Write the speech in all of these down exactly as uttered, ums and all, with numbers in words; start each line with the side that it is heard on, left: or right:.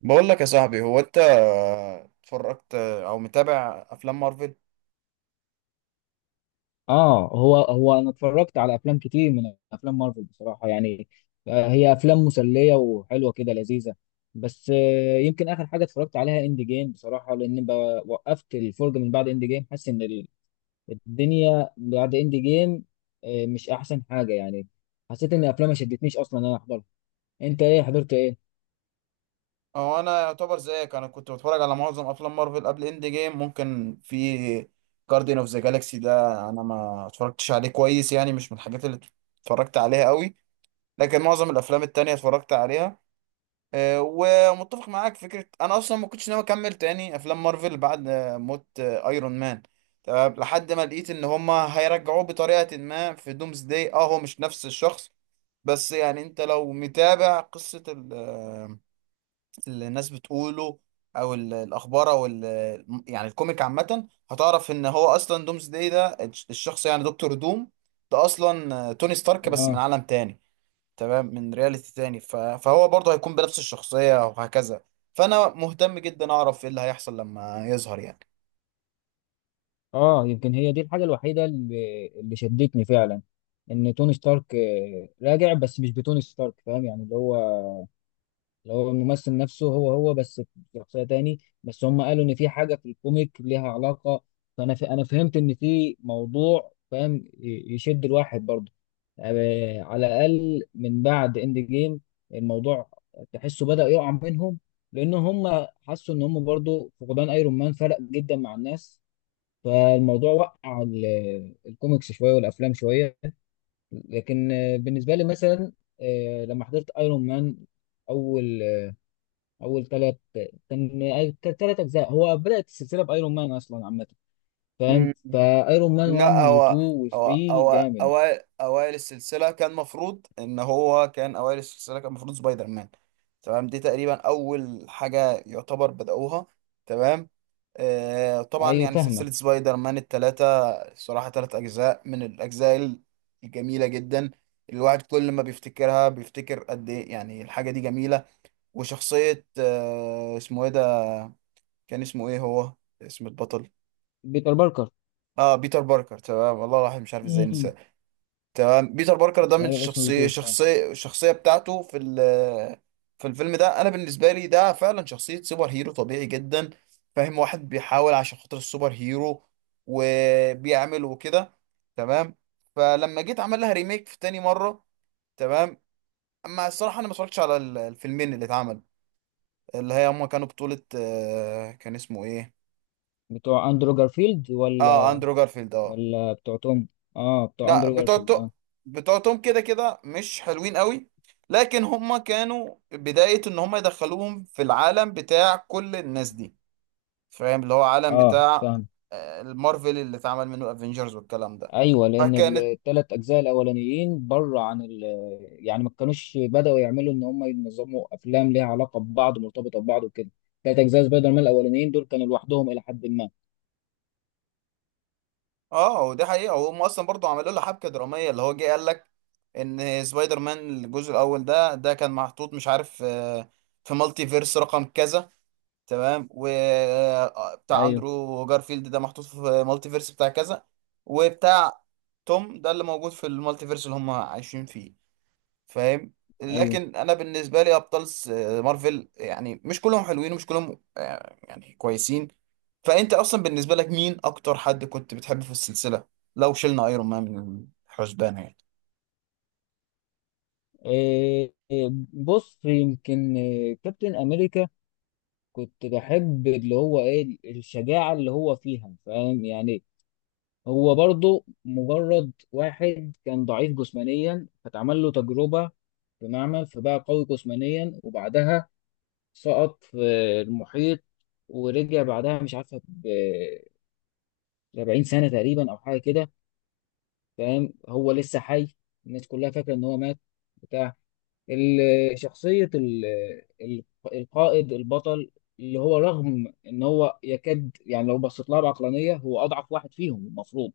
right: بقول لك يا صاحبي، هو انت اتفرجت او متابع افلام مارفل؟
left: اه هو هو انا اتفرجت على افلام كتير من افلام مارفل بصراحه يعني. آه، هي افلام مسليه وحلوه كده لذيذه. بس آه، يمكن اخر حاجه اتفرجت عليها اند جيم بصراحه، لان بقى- وقفت الفرجه من بعد اند جيم، حاسس ان ال- الدنيا بعد اند جيم آه، مش احسن حاجه يعني. حسيت ان الافلام ما شدتنيش اصلا ان انا احضرها. انت ايه حضرت ايه؟
right: اه، انا يعتبر زيك انا كنت بتفرج على معظم افلام مارفل قبل اند جيم. ممكن في جاردين اوف ذا جالاكسي ده انا ما اتفرجتش عليه كويس، يعني مش من الحاجات اللي اتفرجت عليها قوي. لكن معظم الافلام التانية اتفرجت عليها. آه، ومتفق معاك في فكرة أنا أصلا ما كنتش ناوي أكمل تاني أفلام مارفل بعد آه، موت آه، أيرون مان. تمام، لحد ما لقيت إن هما هيرجعوه بطريقة ما في دومز داي. أه هو مش نفس الشخص، بس يعني أنت لو متابع قصة ال- آه، اللي الناس بتقوله أو ال- الأخبار أو ال- يعني الكوميك عامة، هتعرف إن هو أصلا دومز داي ده الش- الشخص يعني دكتور دوم. ده أصلا آه، توني ستارك بس من
left: اه.
right: عالم تاني. تمام، من رياليتي تاني ف... فهو برضه هيكون بنفس الشخصية وهكذا. فأنا مهتم جدا أعرف إيه اللي هيحصل لما يظهر يعني.
left: اه، يمكن هي دي الحاجه الوحيده اللي اللي شدتني فعلا، ان توني ستارك آه، راجع، بس مش بتوني ستارك، فاهم يعني، اللي هو اللي هو الممثل نفسه، هو هو بس في شخصية تاني. بس هم قالوا ان في حاجة في الكوميك ليها علاقة، فانا ف... انا فهمت ان في موضوع فاهم، ي- يشد الواحد برضه آه، على الاقل من بعد اند جيم. الموضوع تحسه بدأ يقع منهم، لان هم حسوا ان هم برضه فقدان ايرون مان فرق جدا مع الناس. فالموضوع وقع، ال- الكوميكس شوية والافلام شوية. لكن آه، بالنسبة لي مثلا، آه، لما حضرت ايرون مان، اول اول ثلاث كان ثلاث اجزاء، هو بدات السلسله بايرون مان اصلا عامه، فاهم،
right: مم.
left: فايرون مان واحد
right: لا، هو
left: واتنين
right: هو
left: وتلاته
right: هو
left: جامد.
right: أوائل أوائل السلسلة كان مفروض إن هو كان أوائل السلسلة كان مفروض سبايدر مان. تمام، دي تقريبا أول حاجة يعتبر بدأوها. تمام. آه طبعا،
left: ايوه
right: يعني
left: فاهمك.
right: سلسلة سبايدر مان التلاتة صراحة، تلات أجزاء من الأجزاء الجميلة جدا. الواحد كل ما بيفتكرها بيفتكر قد إيه يعني الحاجة دي جميلة. وشخصية آه، اسمه إيه ده؟ كان اسمه إيه هو؟ اسم البطل؟
left: بيتر باركر.
right: آه، بيتر باركر. تمام، والله الواحد مش عارف إزاي
left: امم.
right: نسى. تمام، بيتر باركر ده من
left: ايوه، اسمه
right: الشخصية
left: اتنين. اه،
right: شخصية الشخصية بتاعته في ال، في الفيلم ده، أنا بالنسبة لي ده فعلا شخصية سوبر هيرو طبيعي جدا. فاهم؟ واحد بيحاول عشان خاطر السوبر هيرو وبيعمل وكده. تمام. فلما جيت عمل لها ريميك في تاني مرة، تمام، أما الصراحة أنا ما اتفرجتش على ال- الفيلمين اللي اتعمل، اللي هي هما كانوا بطولة آه، كان اسمه إيه؟
left: بتوع اندرو جارفيلد
right: آه،
left: ولا
right: أندرو جارفيلد، آه.
left: ولا بتوع توم. اه بتوع
right: لا،
left: اندرو
right: بتوع
left: جارفيلد
right: تو-
left: اه.
right: بتوع توم كده كده مش حلوين قوي، لكن هما كانوا بداية ان هما يدخلوهم في العالم بتاع كل الناس دي. فاهم؟ اللي هو عالم
left: اه
right: بتاع
left: فاهم.
right: آه، المارفل اللي اتعمل منه الافينجرز والكلام ده.
left: ايوه، لان
right: فكانت،
left: الثلاث اجزاء الاولانيين بره عن ال يعني ما كانوش بداوا يعملوا ان هم ينظموا افلام ليها علاقه ببعض مرتبطه ببعض وكده. ثلاث اجزاء سبايدر مان الاولانيين دول كانوا لوحدهم الى حد ما.
right: اه، ودي حقيقة هم اصلا برضو عملوا له حبكة درامية اللي هو جه قال لك ان سبايدر مان الجزء الاول ده ده كان محطوط، مش عارف آه، في مالتي فيرس رقم كذا. تمام، وبتاع
left: ايوه.
right: اندرو جارفيلد ده محطوط في مالتيفيرس بتاع كذا، وبتاع توم ده اللي موجود في المالتيفيرس اللي هم عايشين فيه. فاهم؟
left: ايوه.
right: لكن انا بالنسبه لي ابطال س- مارفل يعني مش كلهم حلوين ومش كلهم آه، يعني كويسين. فانت اصلا بالنسبه لك مين اكتر حد كنت بتحبه في السلسله لو شلنا ايرون مان من الحسبان يعني؟
left: إيه إيه، بص يمكن إيه، كابتن امريكا. كنت بحب اللي هو ايه الشجاعه اللي هو فيها، فاهم يعني. هو برضه مجرد واحد كان ضعيف جسمانيا، فتعمل له تجربه في معمل فبقى قوي جسمانيا، وبعدها سقط في المحيط ورجع بعدها مش عارفه ب سبعين سنه تقريبا او حاجه كده، فاهم. هو لسه حي، الناس كلها فاكره ان هو مات. بتاع. ال- شخصية ال- ال- القائد البطل، اللي هو رغم ان هو يكاد يعني، لو بصيت لها بعقلانية، هو اضعف واحد فيهم المفروض.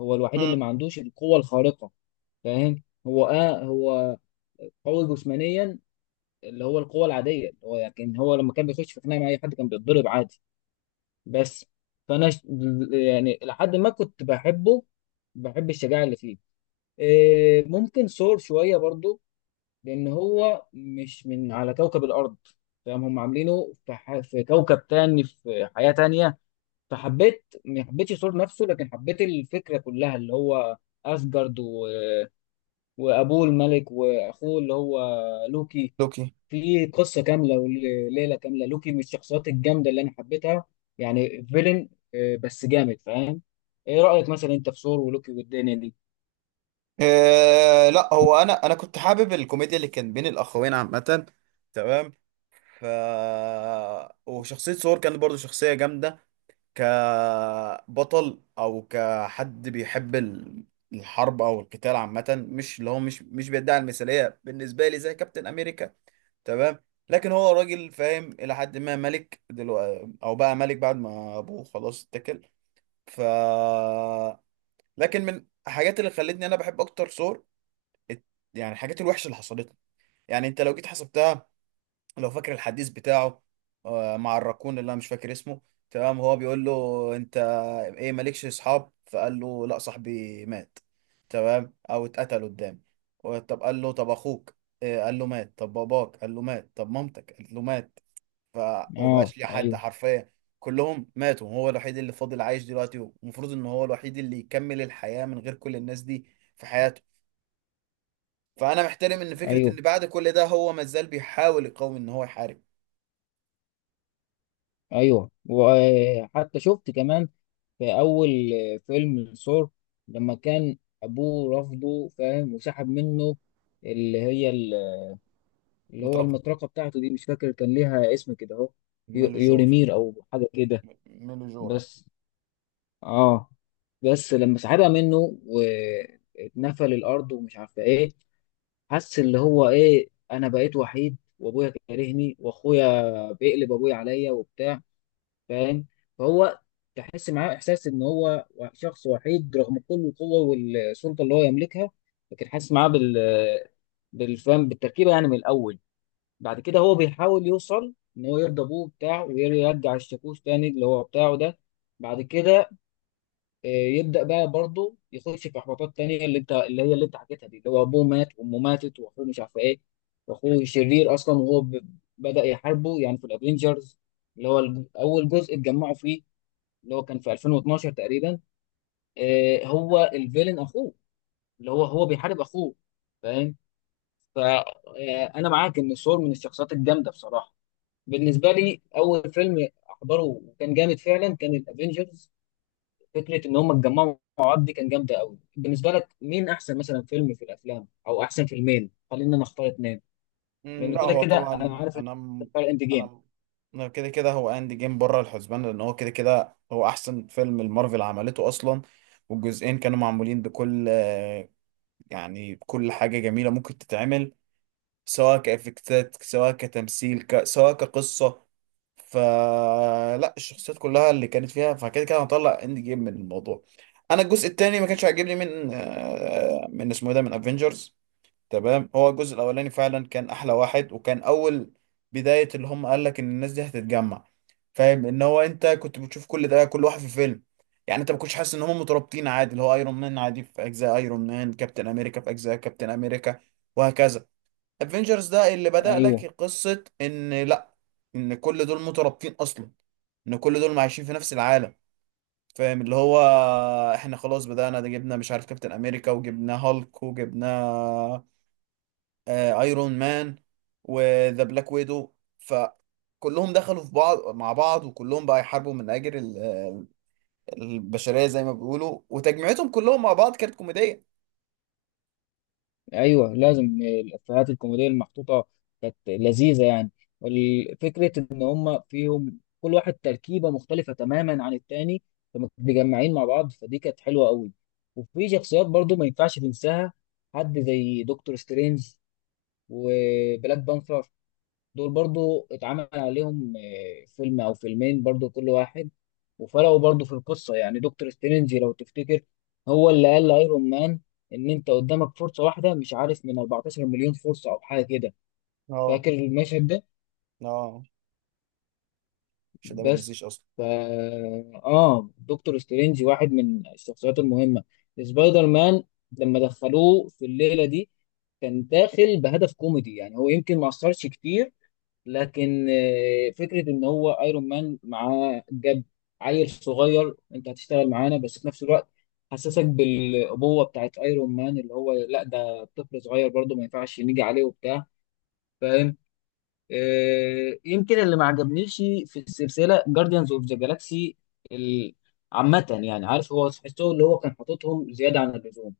left: هو الوحيد اللي
right: امم،
left: ما عندوش القوة الخارقة، فاهم. هو اه هو قوي جسمانيا اللي هو القوة العادية، اللي هو لكن هو لما كان بيخش في خناقة مع اي حد كان بيتضرب عادي بس. فانا ش- يعني لحد ما كنت بحبه، بحب الشجاعة اللي فيه. إيه، ممكن سور شوية برضو، لان هو مش من على كوكب الارض، فاهم. هم عاملينه في, ح... في كوكب تاني في حياة تانية، فحبيت ما حبيتش الصوت نفسه لكن حبيت الفكرة كلها، اللي هو اسجارد و... وابوه الملك واخوه اللي هو لوكي.
right: لوكي.
left: في قصة كاملة وليلة كاملة. لوكي من الشخصيات الجامدة اللي انا حبيتها، يعني فيلن آه، بس جامد، فاهم. ايه رأيك مثلا انت في ثور ولوكي والدنيا دي؟
right: آه، لا، هو انا انا كنت حابب الكوميديا اللي كان بين الاخوين عامه. تمام. ف، وشخصية ثور كانت برضو شخصية جامدة، كبطل أو كحد بيحب ال- الحرب أو القتال عامة، مش اللي هو مش مش بيدعي المثالية بالنسبة لي زي كابتن أمريكا. تمام. لكن هو راجل فاهم، إلى حد ما ملك دلوقتي أو بقى ملك بعد ما أبوه خلاص اتكل. ف، لكن من الحاجات اللي خلتني أنا بحب أكتر ثور الت- يعني الحاجات الوحشة اللي حصلت له. يعني أنت لو جيت حسبتها، لو فاكر الحديث بتاعه آه، مع الراكون اللي انا مش فاكر اسمه. تمام، هو بيقول له: انت ايه مالكش اصحاب؟ فقال له: لا، صاحبي مات، تمام، او اتقتل قدامي. و- طب قال له: طب اخوك؟ إيه، قال له: مات. طب باباك؟ قال له: مات. طب مامتك؟ قالت له: مات.
left: اه
right: فمبقاش ليه حد
left: ايوه.
right: حرفيا، كلهم ماتوا. هو الوحيد اللي فاضل عايش دلوقتي، ومفروض ان هو الوحيد اللي يكمل الحياة من غير كل الناس دي في حياته. فانا محترم ان فكرة ان
left: ايوه
right: بعد كل ده هو مازال بيحاول يقاوم ان هو يحارب.
left: ايوه، وحتى شفت كمان في أول فيلم الثور، لما كان أبوه رفضه فاهم، وسحب منه اللي هي ال- اللي هو
right: مترقب،
left: المطرقة بتاعته دي، مش فاكر كان ليها اسم كده أهو، يو-
right: ميليجور،
left: يوريمير أو حاجة كده.
right: ميليجورا.
left: بس آه بس لما سحبها منه واتنفل الأرض ومش عارفة إيه، حس اللي هو إيه، أنا بقيت وحيد وأبويا كارهني وأخويا بيقلب أبويا عليا وبتاع، فاهم. فهو تحس معاه احساس ان هو شخص وحيد رغم كل القوه والسلطه اللي هو يملكها، لكن حاسس معاه بال بالفهم بالتركيبه يعني من الاول. بعد كده هو بيحاول يوصل ان هو يرضى ابوه بتاعه ويرجع الشاكوش تاني اللي هو بتاعه ده. بعد كده آه، يبدا بقى برضه يخش في احباطات تانيه، اللي انت اللي هي اللي انت حكيتها دي، اللي هو ابوه مات وامه ماتت واخوه مش عارف ايه. واخوه شرير اصلا، وهو ب- بدا يحاربه يعني في الافينجرز، اللي هو الج- اول جزء اتجمعوا فيه، اللي هو كان في الفين واثناشر تقريبا. آه، هو الفيلن اخوه، اللي هو هو بيحارب اخوه، فاهم. فانا معاك ان سور من الشخصيات الجامده بصراحه. بالنسبه لي اول فيلم احضره وكان جامد فعلا كان الافينجرز، فكره ان هم اتجمعوا مع بعض دي كان جامده قوي. بالنسبه لك مين احسن مثلا فيلم في الافلام، او احسن فيلمين، خلينا نختار اتنين،
right: مم،
left: لان
right: لا
left: كده
right: هو
left: كده
right: طبعا،
left: انا عارف إن
right: انا
left: إنت
right: م-
left: بتختار اند
right: انا
left: جيم.
right: م- انا كده كده هو اند جيم بره الحسبان، لان هو كده كده هو احسن فيلم المارفل عملته اصلا. والجزئين كانوا معمولين بكل آه، يعني بكل حاجة جميلة ممكن تتعمل، سواء كإفكتات، سواء كتمثيل، ك... سواء كقصة، فلا الشخصيات كلها اللي كانت فيها. فكده كده هنطلع اند جيم من الموضوع. انا الجزء التاني ما كانش عاجبني من آه، من اسمه إيه ده، من افنجرز. تمام، هو الجزء الاولاني فعلا كان احلى واحد، وكان اول بداية اللي هم قال لك ان الناس دي هتتجمع. فاهم؟ ان هو انت كنت بتشوف كل ده كل واحد في فيلم. يعني انت ما كنتش حاسس ان هم مترابطين، عادي اللي هو ايرون مان عادي في اجزاء ايرون مان، كابتن امريكا في اجزاء كابتن امريكا، وهكذا. افنجرز ده اللي بدأ لك
left: ايوه.
right: قصة ان لا، ان كل دول مترابطين اصلا، ان كل دول عايشين في نفس العالم. فاهم؟ اللي هو احنا خلاص بدأنا ده، جبنا مش عارف كابتن امريكا، وجبنا هالك، وجبنا آه، ايرون مان، وذا بلاك ويدو. فكلهم دخلوا في بعض مع بعض، وكلهم بقى يحاربوا من اجل ال- ال- البشريه زي ما بيقولوا. وتجمعتهم كلهم مع بعض كانت كوميديه.
left: ايوه، لازم الافيهات الكوميديه المحطوطه كانت لذيذه يعني، والفكره ان هم فيهم كل واحد تركيبه مختلفه تماما عن التاني، فما متجمعين مع بعض فدي كانت حلوه قوي. وفي شخصيات برضو ما ينفعش تنساها، حد زي دكتور سترينج وبلاك بانثر، دول برضو اتعمل عليهم آه، فيلم او فيلمين برضو كل واحد. وفرقوا برضو في القصة، يعني دكتور سترينج لو تفتكر هو اللي قال لايرون مان ان انت قدامك فرصة واحدة مش عارف من اربعة عشر مليون فرصة او حاجة كده،
right: اه.
left: فاكر المشهد ده.
right: اه، عشان ده ما
left: بس
right: تنسيش اصلا.
left: فا اه دكتور سترينج واحد من الشخصيات المهمة. سبايدر مان لما دخلوه في الليلة دي كان داخل بهدف كوميدي يعني، هو يمكن ما اثرش كتير، لكن آه، فكره ان هو ايرون مان معاه جاب عيل صغير انت هتشتغل معانا، بس في نفس الوقت حسسك بالابوه بتاعت ايرون مان اللي هو لا ده طفل صغير برضه ما ينفعش نيجي عليه وبتاع، فاهم. آه، يمكن اللي ما عجبنيش في السلسله جارديانز اوف ذا جالاكسي عامه، يعني عارف هو تحسه اللي هو كان حاططهم زياده عن اللزوم.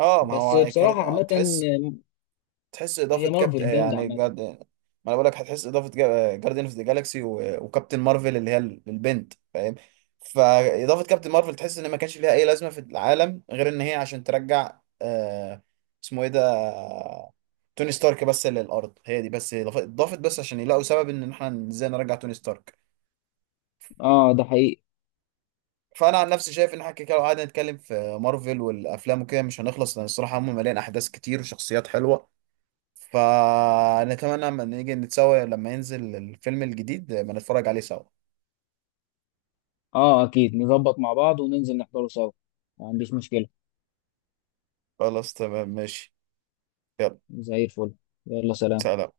right: اه، ما
left: بس
right: هو
left: بصراحه
right: كانت
left: عامه
right: تحس.
left: آه،
right: تحس اضافه
left: هي
right: كابتن،
left: مارفل جامده
right: يعني
left: عامه.
right: جارد ما، انا بقول لك هتحس اضافه جا- جارديان اوف ذا جالاكسي و- وكابتن مارفل اللي هي ال- البنت. فاهم؟ فاضافه كابتن مارفل تحس ان ما كانش ليها اي لازمه في العالم غير ان هي عشان ترجع آه، اسمه ايه ده، آه، توني ستارك بس للارض. هي دي بس إضاف- اضافت بس عشان يلاقوا سبب ان احنا ازاي نرجع توني ستارك.
left: اه ده حقيقي.
right: فانا عن نفسي شايف ان احنا كده لو قعدنا نتكلم في مارفل والافلام وكده مش هنخلص، لان الصراحه هم مليان احداث كتير وشخصيات حلوه. فنتمنى لما نيجي نتسوى لما ينزل الفيلم الجديد ما نتفرج عليه سوا.
left: اه اكيد نظبط مع بعض وننزل نحضره سوا، ما عنديش مشكلة.
right: خلاص، تمام، ماشي، يلا،
left: زي الفل. يلا سلام.
right: سلام.